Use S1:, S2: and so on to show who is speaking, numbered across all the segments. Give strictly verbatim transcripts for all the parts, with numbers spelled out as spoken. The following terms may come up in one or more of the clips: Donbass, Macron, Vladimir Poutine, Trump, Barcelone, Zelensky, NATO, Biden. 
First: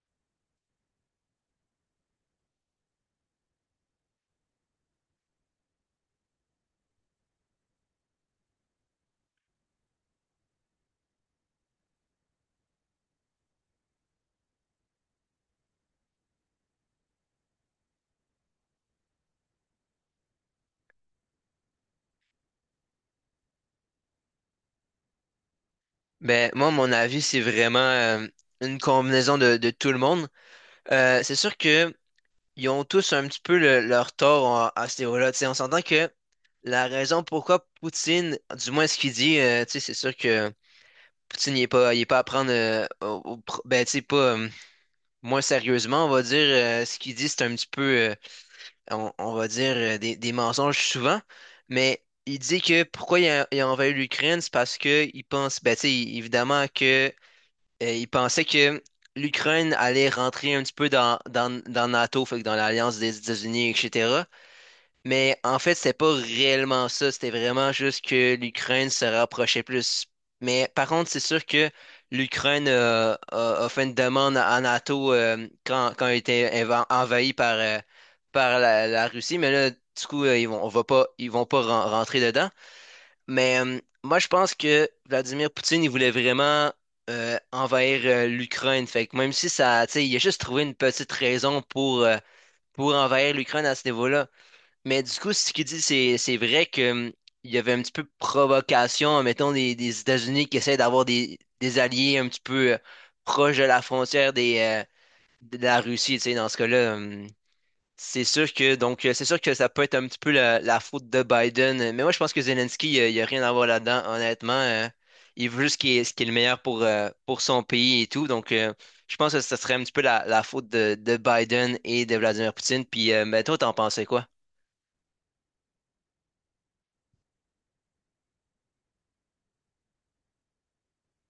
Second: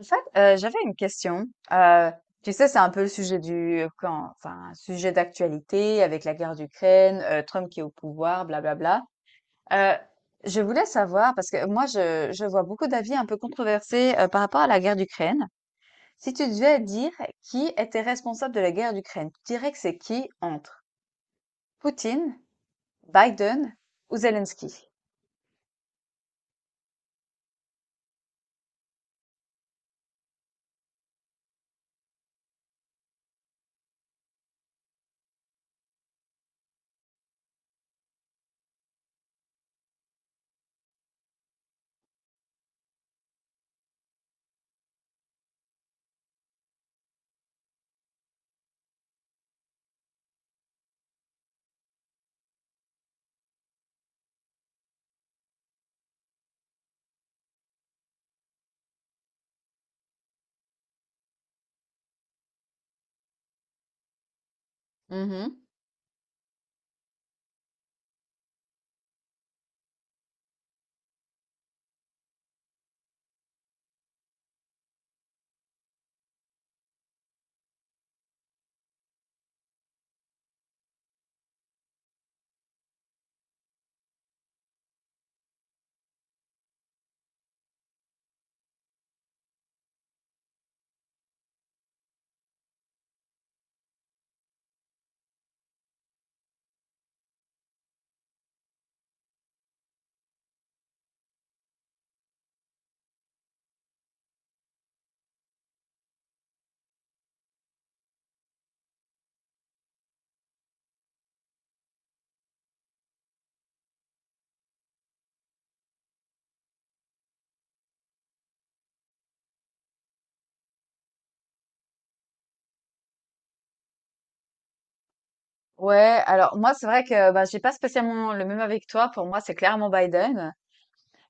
S1: En fait, euh, j'avais une question. Euh, tu sais, c'est un peu le sujet du, euh, quand, enfin, un sujet d'actualité avec la guerre d'Ukraine, euh, Trump qui est au pouvoir, blablabla. Euh, je voulais savoir, parce que moi, je, je vois beaucoup d'avis un peu controversés euh, par rapport à la guerre d'Ukraine. Si tu devais dire qui était responsable de la guerre d'Ukraine, tu dirais que c'est qui entre Poutine, Biden ou Zelensky?
S2: Ben, moi, mon avis, c'est vraiment euh, une combinaison de, de tout le monde. Euh, c'est sûr que ils ont tous un petit peu le- leur tort en- à ce niveau-là. Tu sais, on s'entend que la raison pourquoi Poutine, du moins ce qu'il dit, euh, tu sais, c'est sûr que Poutine, il est pas, il est pas à prendre, euh, au- au pr- ben, tu sais, pas euh, moins sérieusement, on va dire. Euh, ce qu'il dit, c'est un petit peu, euh, on, on va dire, euh, des, des mensonges souvent. Mais il dit que pourquoi il a, il a envahi l'Ukraine, c'est parce que il pense, ben, tu sais, évidemment que euh, il pensait que l'Ukraine allait rentrer un petit peu dans, dans, dans NATO, fait que dans l'alliance des États-Unis, et cetera. Mais en
S1: Mhm.
S2: fait, c'était pas réellement ça. C'était vraiment juste que l'Ukraine se rapprochait plus. Mais par contre, c'est sûr que l'Ukraine euh, a, a fait une demande à NATO euh, quand, quand elle était enva- envahie par, euh, par la, la Russie. Mais là, du coup, euh, ils vont, on va pas, ils vont pas ren- rentrer dedans. Mais euh, moi, je pense que Vladimir Poutine, il voulait vraiment euh, envahir euh, l'Ukraine. Fait que même si ça, tu sais, il a juste trouvé une petite raison pour, euh, pour envahir l'Ukraine à ce niveau-là. Mais du coup, ce qu'il dit, c'est, c'est vrai que, hum, il y avait un petit peu de provocation, mettons, des, des États-Unis qui essaient d'avoir des, des alliés un petit peu euh, proches de la frontière des, euh, de la Russie, tu sais, dans ce cas-là. Euh, c'est sûr que donc euh, c'est sûr que ça peut être un petit peu la, la faute de Biden, euh, mais moi je pense que Zelensky, euh, il n'y a rien à voir là-dedans, honnêtement. Euh, il veut juste ce qui est, ce qui est le meilleur pour, euh, pour son pays et tout. Donc euh, je pense que ça serait un petit peu la, la faute de, de Biden et de Vladimir Poutine. Puis euh, mais toi, t'en pensais quoi?
S1: Ouais, alors moi, c'est vrai que bah, j'ai pas spécialement le même avec toi. Pour moi, c'est clairement Biden.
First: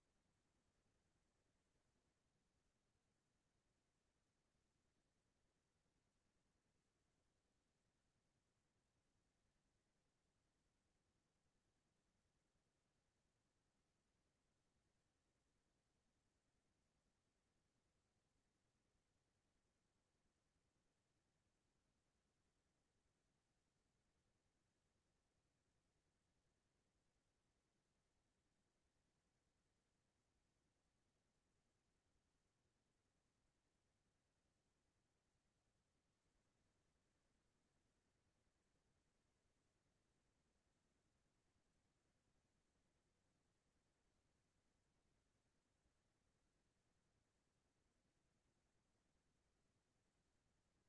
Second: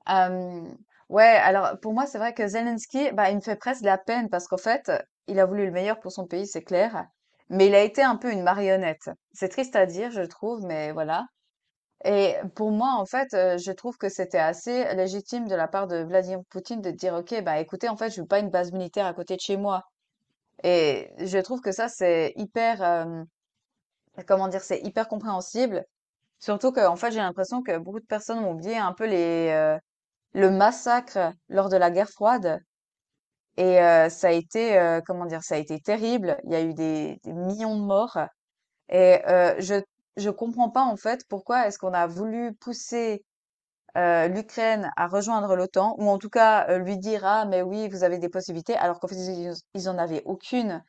S1: Hem, ouais, alors pour moi, c'est vrai que Zelensky, bah, il me fait presque de la peine parce qu'en fait, il a voulu le meilleur pour son pays, c'est clair, mais il a été un peu une marionnette. C'est triste à dire, je trouve, mais voilà. Et pour moi, en fait, heu, je trouve que c'était assez légitime de la part de Vladimir Poutine de dire: «OK, bah, écoutez, en fait, je veux pas une base militaire à côté de chez moi», et je trouve que ça, c'est hyper, hem, comment dire? C'est hyper compréhensible, surtout qu'en fait, j'ai l'impression que beaucoup de personnes ont oublié un peu les, euh, le massacre lors de la guerre froide. Et euh, ça a été, euh, comment dire, ça a été terrible. Il y a eu des, des millions de morts. Et euh, je je comprends pas en fait pourquoi est-ce qu'on a voulu pousser euh, l'Ukraine à rejoindre l'O T A N, ou en tout cas euh, lui dire ah mais oui vous avez des possibilités alors qu'en fait ils, ils en avaient aucune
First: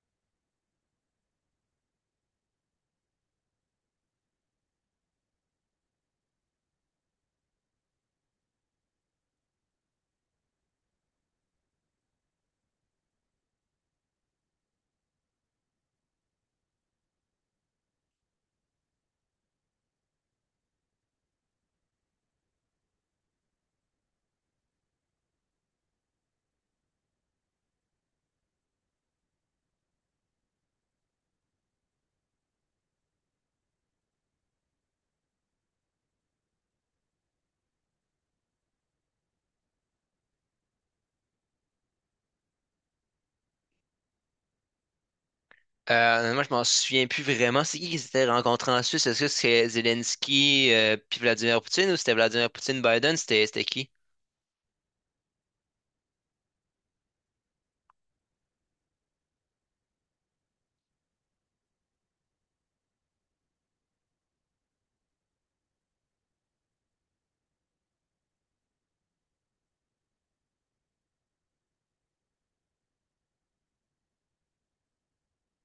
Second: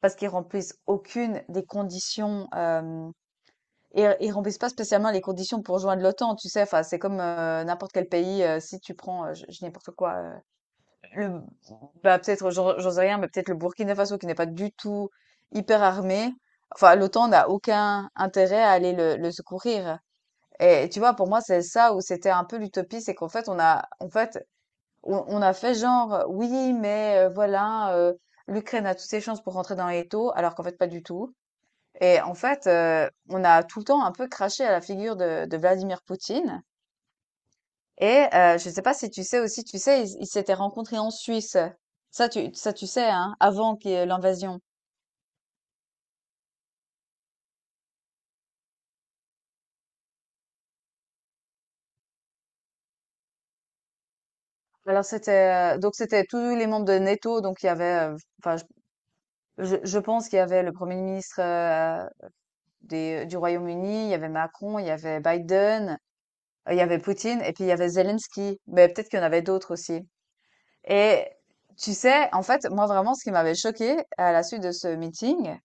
S1: parce qu'ils remplissent aucune des conditions euh, et ils remplissent pas spécialement les conditions pour joindre l'O T A N, tu sais, enfin c'est comme euh, n'importe quel pays euh, si tu prends euh, je, je dis n'importe quoi euh, le bah, peut-être, j'en j'en sais rien, mais peut-être le Burkina Faso qui n'est pas du tout hyper armé. Enfin, l'O T A N n'a aucun intérêt à aller le, le secourir. Et tu vois, pour moi, c'est ça où c'était un peu l'utopie, c'est qu'en fait, on a, en fait, on, on a fait genre, oui, mais euh, voilà, euh, l'Ukraine a toutes ses chances pour rentrer dans les taux, alors qu'en fait, pas du tout. Et en fait, euh, on a tout le temps un peu craché à la figure de, de Vladimir Poutine. Et euh, je sais pas si tu sais aussi, tu sais, ils ils s'étaient rencontrés en Suisse. Ça, tu, ça, tu sais, hein, avant qu'il y ait l'invasion.
S2: Euh, moi, je m'en souviens plus vraiment. C'est qui qui s'était rencontré en Suisse? Est-ce que c'est Zelensky euh, puis Vladimir Poutine ou c'était Vladimir Poutine Biden? C'était c'était qui?
S1: Alors c'était euh, donc c'était tous les membres de NATO, donc il y avait, euh, enfin, je, je je pense qu'il y avait le Premier ministre euh, des, euh, du Royaume-Uni, il y avait Macron, il y avait Biden, euh, il y avait Poutine, et puis il y avait Zelensky. Mais peut-être qu'il y en avait d'autres aussi. Et tu sais, en fait, moi vraiment, ce qui m'avait choqué à la suite de ce meeting,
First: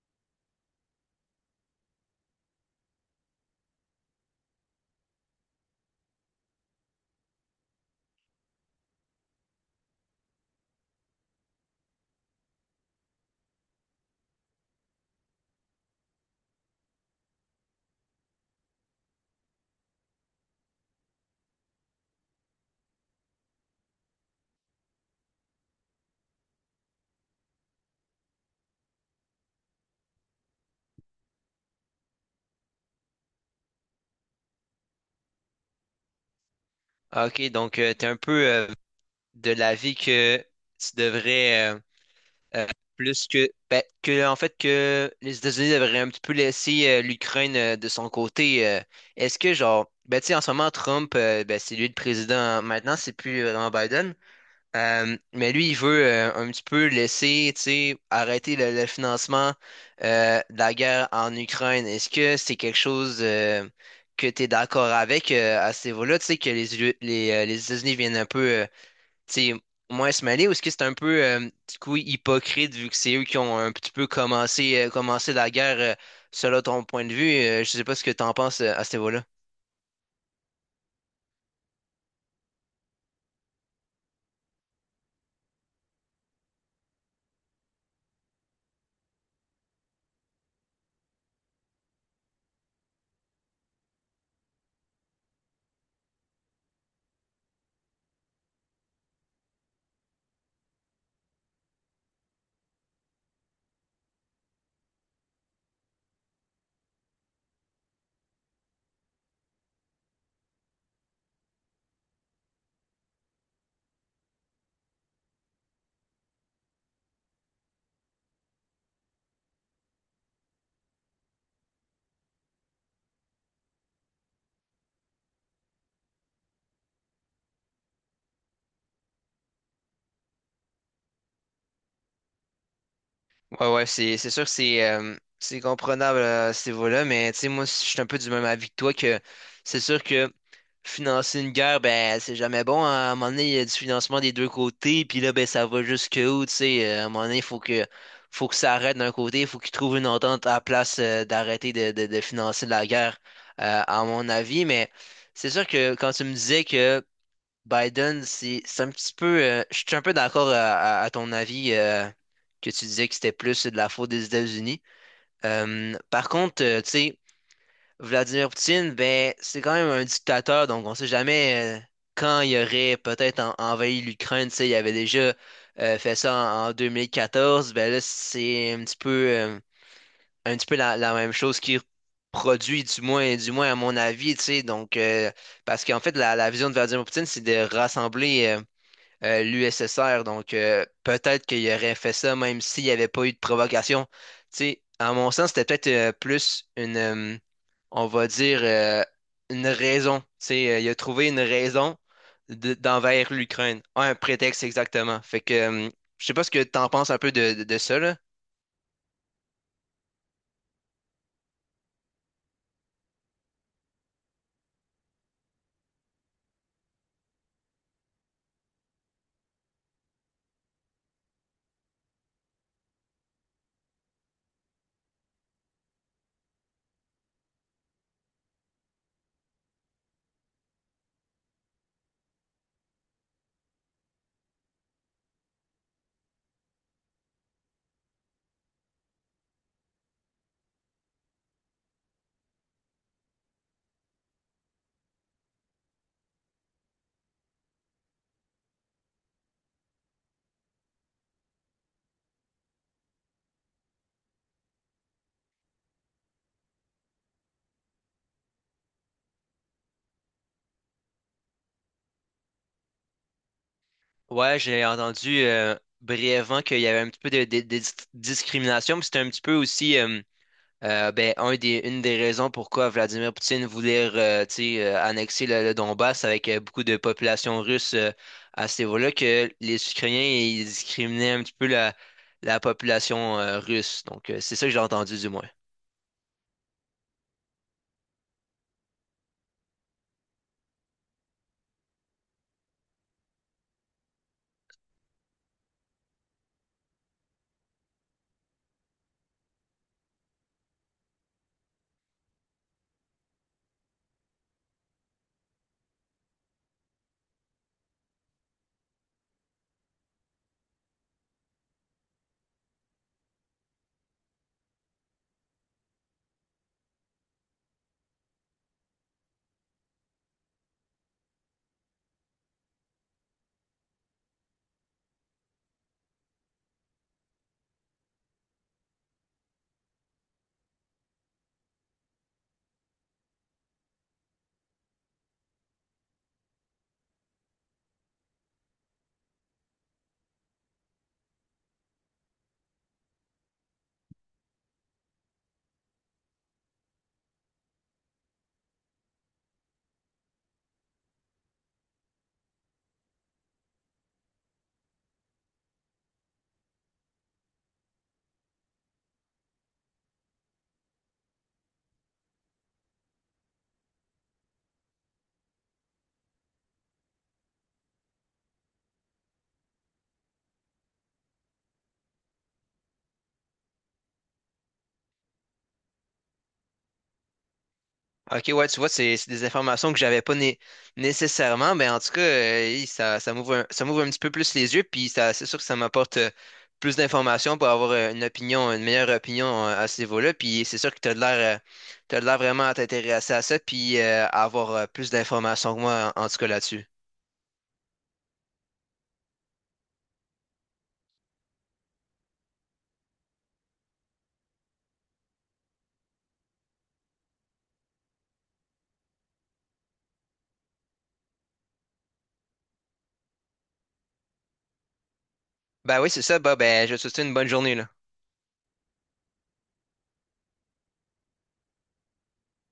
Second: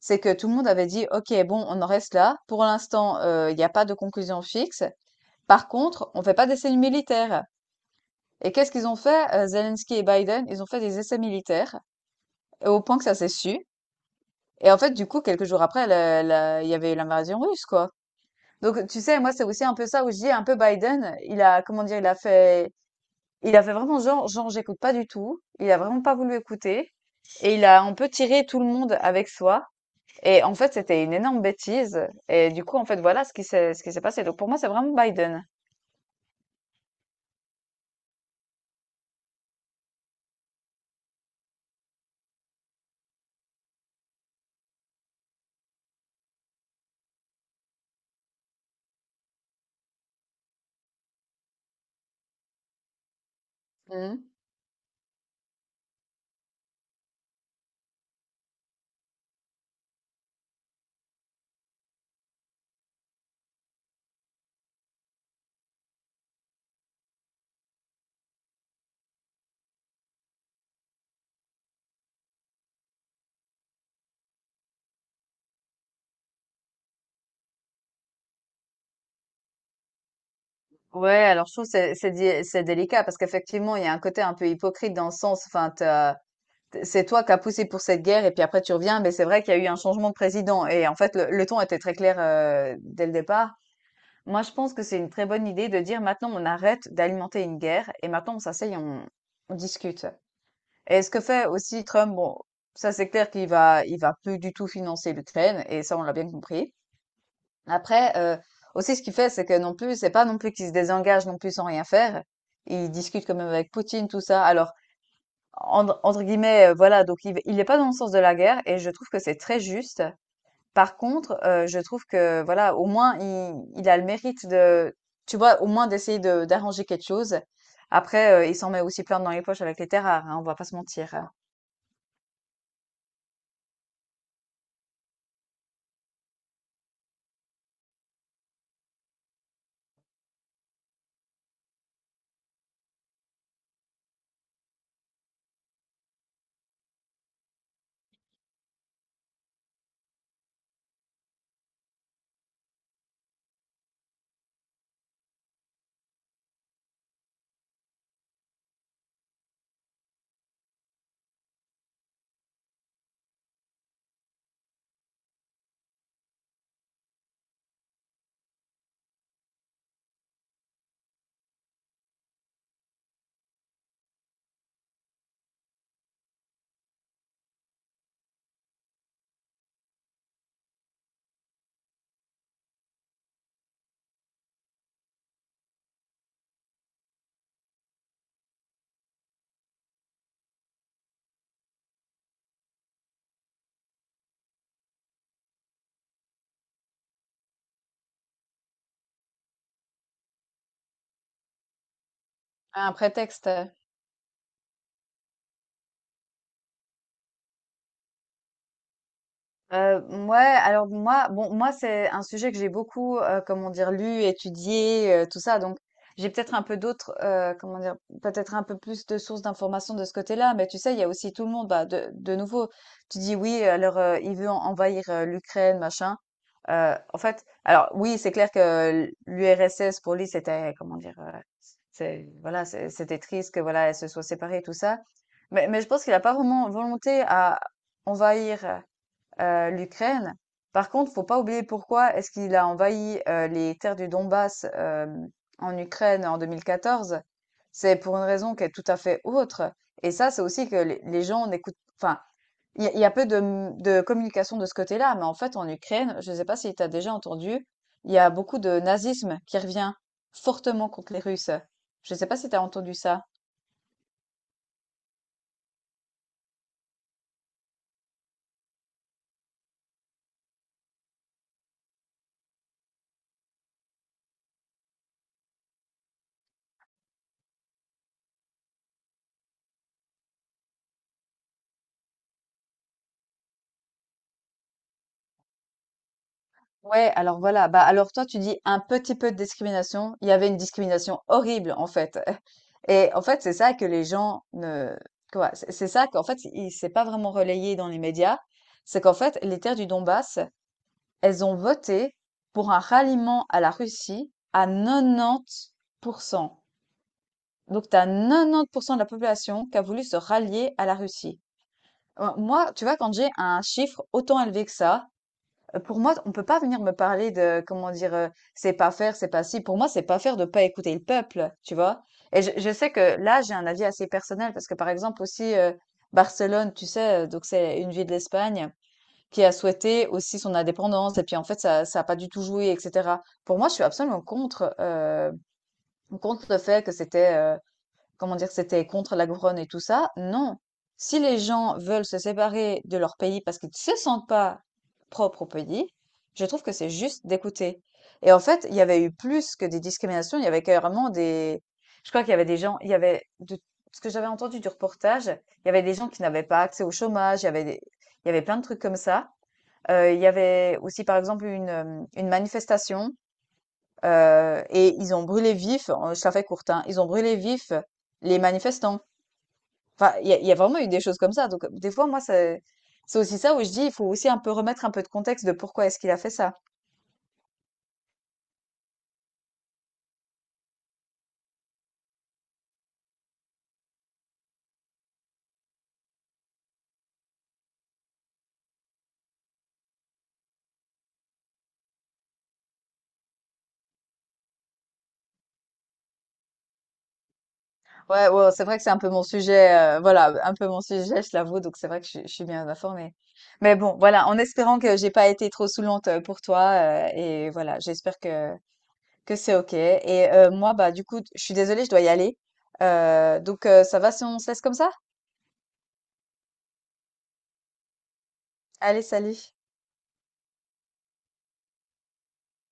S1: c'est que tout le monde avait dit: «OK, bon, on en reste là. Pour l'instant, heu, il y a pas de conclusion fixe. Par contre, on ne fait pas d'essais militaires». Et qu'est-ce qu'ils ont fait, heu, Zelensky et Biden? Ils ont fait des essais militaires, et au point que ça s'est su. Et en fait, du coup, quelques jours après, la la il y avait eu l'invasion russe, quoi. Donc tu sais, moi, c'est aussi un peu ça où je dis un peu Biden, il a comment dire? Il a fait il a fait vraiment genre genre: «J'écoute pas du tout». Il a vraiment pas voulu écouter, et il a un peu tiré tout le monde avec soi. Et en fait, c'était une énorme bêtise. Et du coup, en fait, voilà ce qui s'est, ce qui s'est passé. Donc pour moi, c'est vraiment Biden.
S2: Ah, Ok, donc tu t'es un peu euh, de l'avis que tu devrais euh, euh, plus que ben, que en fait que les États-Unis devraient un petit peu laisser euh, l'Ukraine euh, de son côté. euh. Est-ce que genre ben tu sais en ce moment Trump, euh, ben, c'est lui le président maintenant, c'est plus euh, vraiment Biden.
S1: Mhm.
S2: Euh, mais lui, il veut euh, un petit peu laisser, tu sais, arrêter le, le financement euh, de la guerre en Ukraine. Est-ce que c'est quelque chose euh, que tu es d'accord avec euh, à ce niveau-là, tu sais, que les, U- les, euh, les États-Unis viennent un peu, euh, tu sais, moins se mêler, ou est-ce que c'est un peu, euh, du coup, hypocrite vu que c'est eux qui ont un petit peu commencé, euh, commencé la guerre euh, selon ton point de vue? Euh, je sais pas ce que tu en penses euh, à ce niveau-là.
S1: Ouais, alors je trouve que c'est c'est di- c'est délicat parce qu'effectivement, il y a un côté un peu hypocrite dans le sens, enfin, t'as- t- c'est toi qui as poussé pour cette guerre et puis après tu reviens, mais c'est vrai qu'il y a eu un changement de président, et en fait, le, le ton était très clair euh, dès le départ. Moi, je pense que c'est une très bonne idée de dire maintenant on arrête d'alimenter une guerre et maintenant on s'asseye, on, on discute. Et ce que fait aussi Trump, bon, ça c'est clair qu'il va, il va plus du tout financer l'Ukraine, et ça on l'a bien compris. Après, euh, aussi ce qu'il fait, c'est que non plus, c'est pas non plus qu'il se désengage non plus sans rien faire. Il discute quand même avec Poutine, tout ça. Alors, entre, entre guillemets, euh, voilà, donc il, il est pas dans le sens de la guerre, et je trouve que c'est très juste. Par contre, heu, je trouve que voilà, au moins il il a le mérite de tu vois, au moins d'essayer de d'arranger quelque chose. Après, heu, il s'en met aussi plein dans les poches avec les terres rares, hein, on va pas se mentir, hein.
S2: Ouais, ouais, c'est c'est sûr, c'est euh, c'est comprenable à ce niveau-là, mais tu sais, moi, je suis un peu du même avis que toi que c'est sûr que financer une guerre, ben, c'est jamais bon, hein. À un moment donné, il y a du financement des deux côtés, puis là, ben, ça va jusque où, tu sais. euh, À un moment donné, il faut que, faut que ça arrête d'un côté, il faut qu'ils trouvent une entente à la place euh, d'arrêter de, de, de financer la guerre, euh, à mon avis. Mais c'est sûr que quand tu me disais que Biden, c'est c'est un petit peu. Euh, je suis un peu d'accord à, à- à ton avis euh, que tu disais que c'était plus de la faute des États-Unis. Euh, par contre, euh, tu sais, Vladimir Poutine, ben, c'est quand même un dictateur, donc on sait jamais euh, quand il aurait peut-être en- envahi l'Ukraine. Tu sais, il avait déjà euh, fait ça en, en deux mille quatorze. Ben là, c'est un petit peu, euh, un petit peu la, la même chose qu'il produit, du moins, du moins à mon avis, tu sais. Donc, euh, parce qu'en fait, la, la vision de Vladimir Poutine, c'est de rassembler. euh, euh, l'U S S R. Donc, euh, peut-être qu'il aurait fait ça même s'il n'y avait pas eu de provocation. Tu sais, à mon sens, c'était peut-être euh, plus une, euh, on va dire, euh, une raison. Tu sais, euh, il a trouvé une raison de-
S1: Un
S2: d'envers
S1: prétexte?
S2: l'Ukraine. Un prétexte exactement. Fait que, euh, je sais pas ce que tu en penses un peu de, de, de ça, là.
S1: Heu, mouais, alors moi bon, moi, c'est un sujet que j'ai beaucoup, heu, comment dire, lu, étudié, heu, tout ça, donc j'ai peut-être un peu d'autres, heu, comment dire? Peut-être un peu plus de sources d'informations de ce côté-là, mais tu sais, il y a aussi tout le monde, bah, de de nouveau, tu dis: «Oui, alors, heu, il veut en envahir, heu, l'Ukraine, machin». Heu, en fait, alors oui, c'est clair que l l'U R S S, pour lui, c'était comment dire? Heu, c'est voilà, c'est c'était triste que, voilà, elle se soit séparée, tout ça, mais mais je pense qu'il a pas vraiment volonté à envahir, euh, l'Ukraine. Par contre, faut pas oublier pourquoi est-ce qu'il a envahi euh, les terres du Donbass euh, en Ukraine en deux mille quatorze. C'est pour une raison qui est tout à fait autre. Et ça, c'est aussi que les, les gens n'écoutent. Enfin, il y, a- il y a peu de, m- de communication de ce côté-là, mais en fait, en Ukraine, je ne sais pas si tu as déjà entendu, il y a beaucoup de nazisme qui revient fortement contre les Russes. Je ne sais pas si tu as entendu ça.
S2: Ouais, j'ai entendu euh, brièvement qu'il y avait un petit peu de, de- de dis- discrimination, mais c'était un petit peu aussi. Euh, Euh, ben, un des, une des raisons pourquoi Vladimir Poutine voulait euh, tu sais, euh, annexer le, le Donbass avec euh, beaucoup de population russe euh, à ce niveau-là, que les Ukrainiens ils discriminaient un petit peu la, la population euh, russe. Donc, euh, c'est ça que j'ai entendu du moins.
S1: Ouais, alors voilà. Bah alors toi, tu dis un petit peu de discrimination. Il y avait une discrimination horrible, en fait. Et en fait, c'est ça que les gens ne, quoi, c'est c'est ça qu'en fait, il s'est pas vraiment relayé dans les médias. C'est qu'en fait, les terres du Donbass, elles ont voté pour un ralliement à la Russie à quatre-vingt-dix pour cent. Donc, tu as quatre-vingt-dix pour cent de la population qui a voulu se rallier à la Russie. Euh, Moi, tu vois, quand j'ai un chiffre autant élevé que ça, Heu, pour moi, on peut pas venir me parler de comment dire, heu, c'est pas faire, c'est pas si. Pour moi, c'est pas faire de pas écouter le peuple, tu vois? Et je je sais que là, j'ai un avis assez personnel parce que, par exemple, aussi, heu, Barcelone, tu sais, heu, donc c'est une ville d'Espagne qui a souhaité aussi son indépendance et puis, en fait, ça ça a pas du tout joué et cetera. Pour moi, je suis absolument contre, heu, contre le fait que c'était, heu comment dire, c'était contre la couronne et tout ça. Non. Si les gens veulent se séparer de leur pays parce qu'ils ne se sentent pas propres au pays, je trouve que c'est juste d'écouter. Et en fait, il y avait eu plus que des discriminations, il y avait carrément des... Je crois qu'il y avait des gens, il y avait, de ce que j'avais entendu du reportage, il y avait des gens qui n'avaient pas accès au chômage, il y avait des... il y avait plein de trucs comme ça. Euh, il y avait aussi, par exemple, une, euh, une manifestation euh, et ils ont brûlé vif, euh, je la fais courte, hein, ils ont brûlé vif les manifestants. Enfin, il y a il y a vraiment eu des choses comme ça, donc heu, des fois, moi, c'est c'est aussi ça où je dis: «Il faut aussi un peu remettre un peu de contexte de pourquoi est-ce qu'il a fait ça».
S2: Ok, ouais, tu vois, c'est c'est des informations que j'avais pas né- nécessairement, mais en tout cas, euh, hey, ça, ça m'ouvre un, ça m'ouvre un petit peu plus les yeux, puis ça, c'est sûr que ça m'apporte euh, plus d'informations pour avoir euh, une opinion, une meilleure opinion euh, à ce niveau-là, puis c'est sûr que tu as de l'air, euh, t'as de l'air vraiment à t'intéresser à ça, puis euh, à avoir euh, plus d'informations que moi, en, en tout cas là-dessus.
S1: Ouais, ouais, c'est vrai que c'est un peu mon sujet, heu, voilà, un peu mon sujet, je l'avoue, donc c'est vrai que je suis je suis bien informée. Mais bon, voilà, en espérant que j'ai pas été trop saoulante, heu, pour toi, heu et voilà, j'espère que Que c'est OK. Et euh, moi, bah, du coup, je suis désolée, je dois y aller. Euh, donc, euh, ça va si on se laisse comme ça?
S2: Ben oui, c'est ça, bah, ben, je te souhaite une bonne journée, là.
S1: Allez, salut.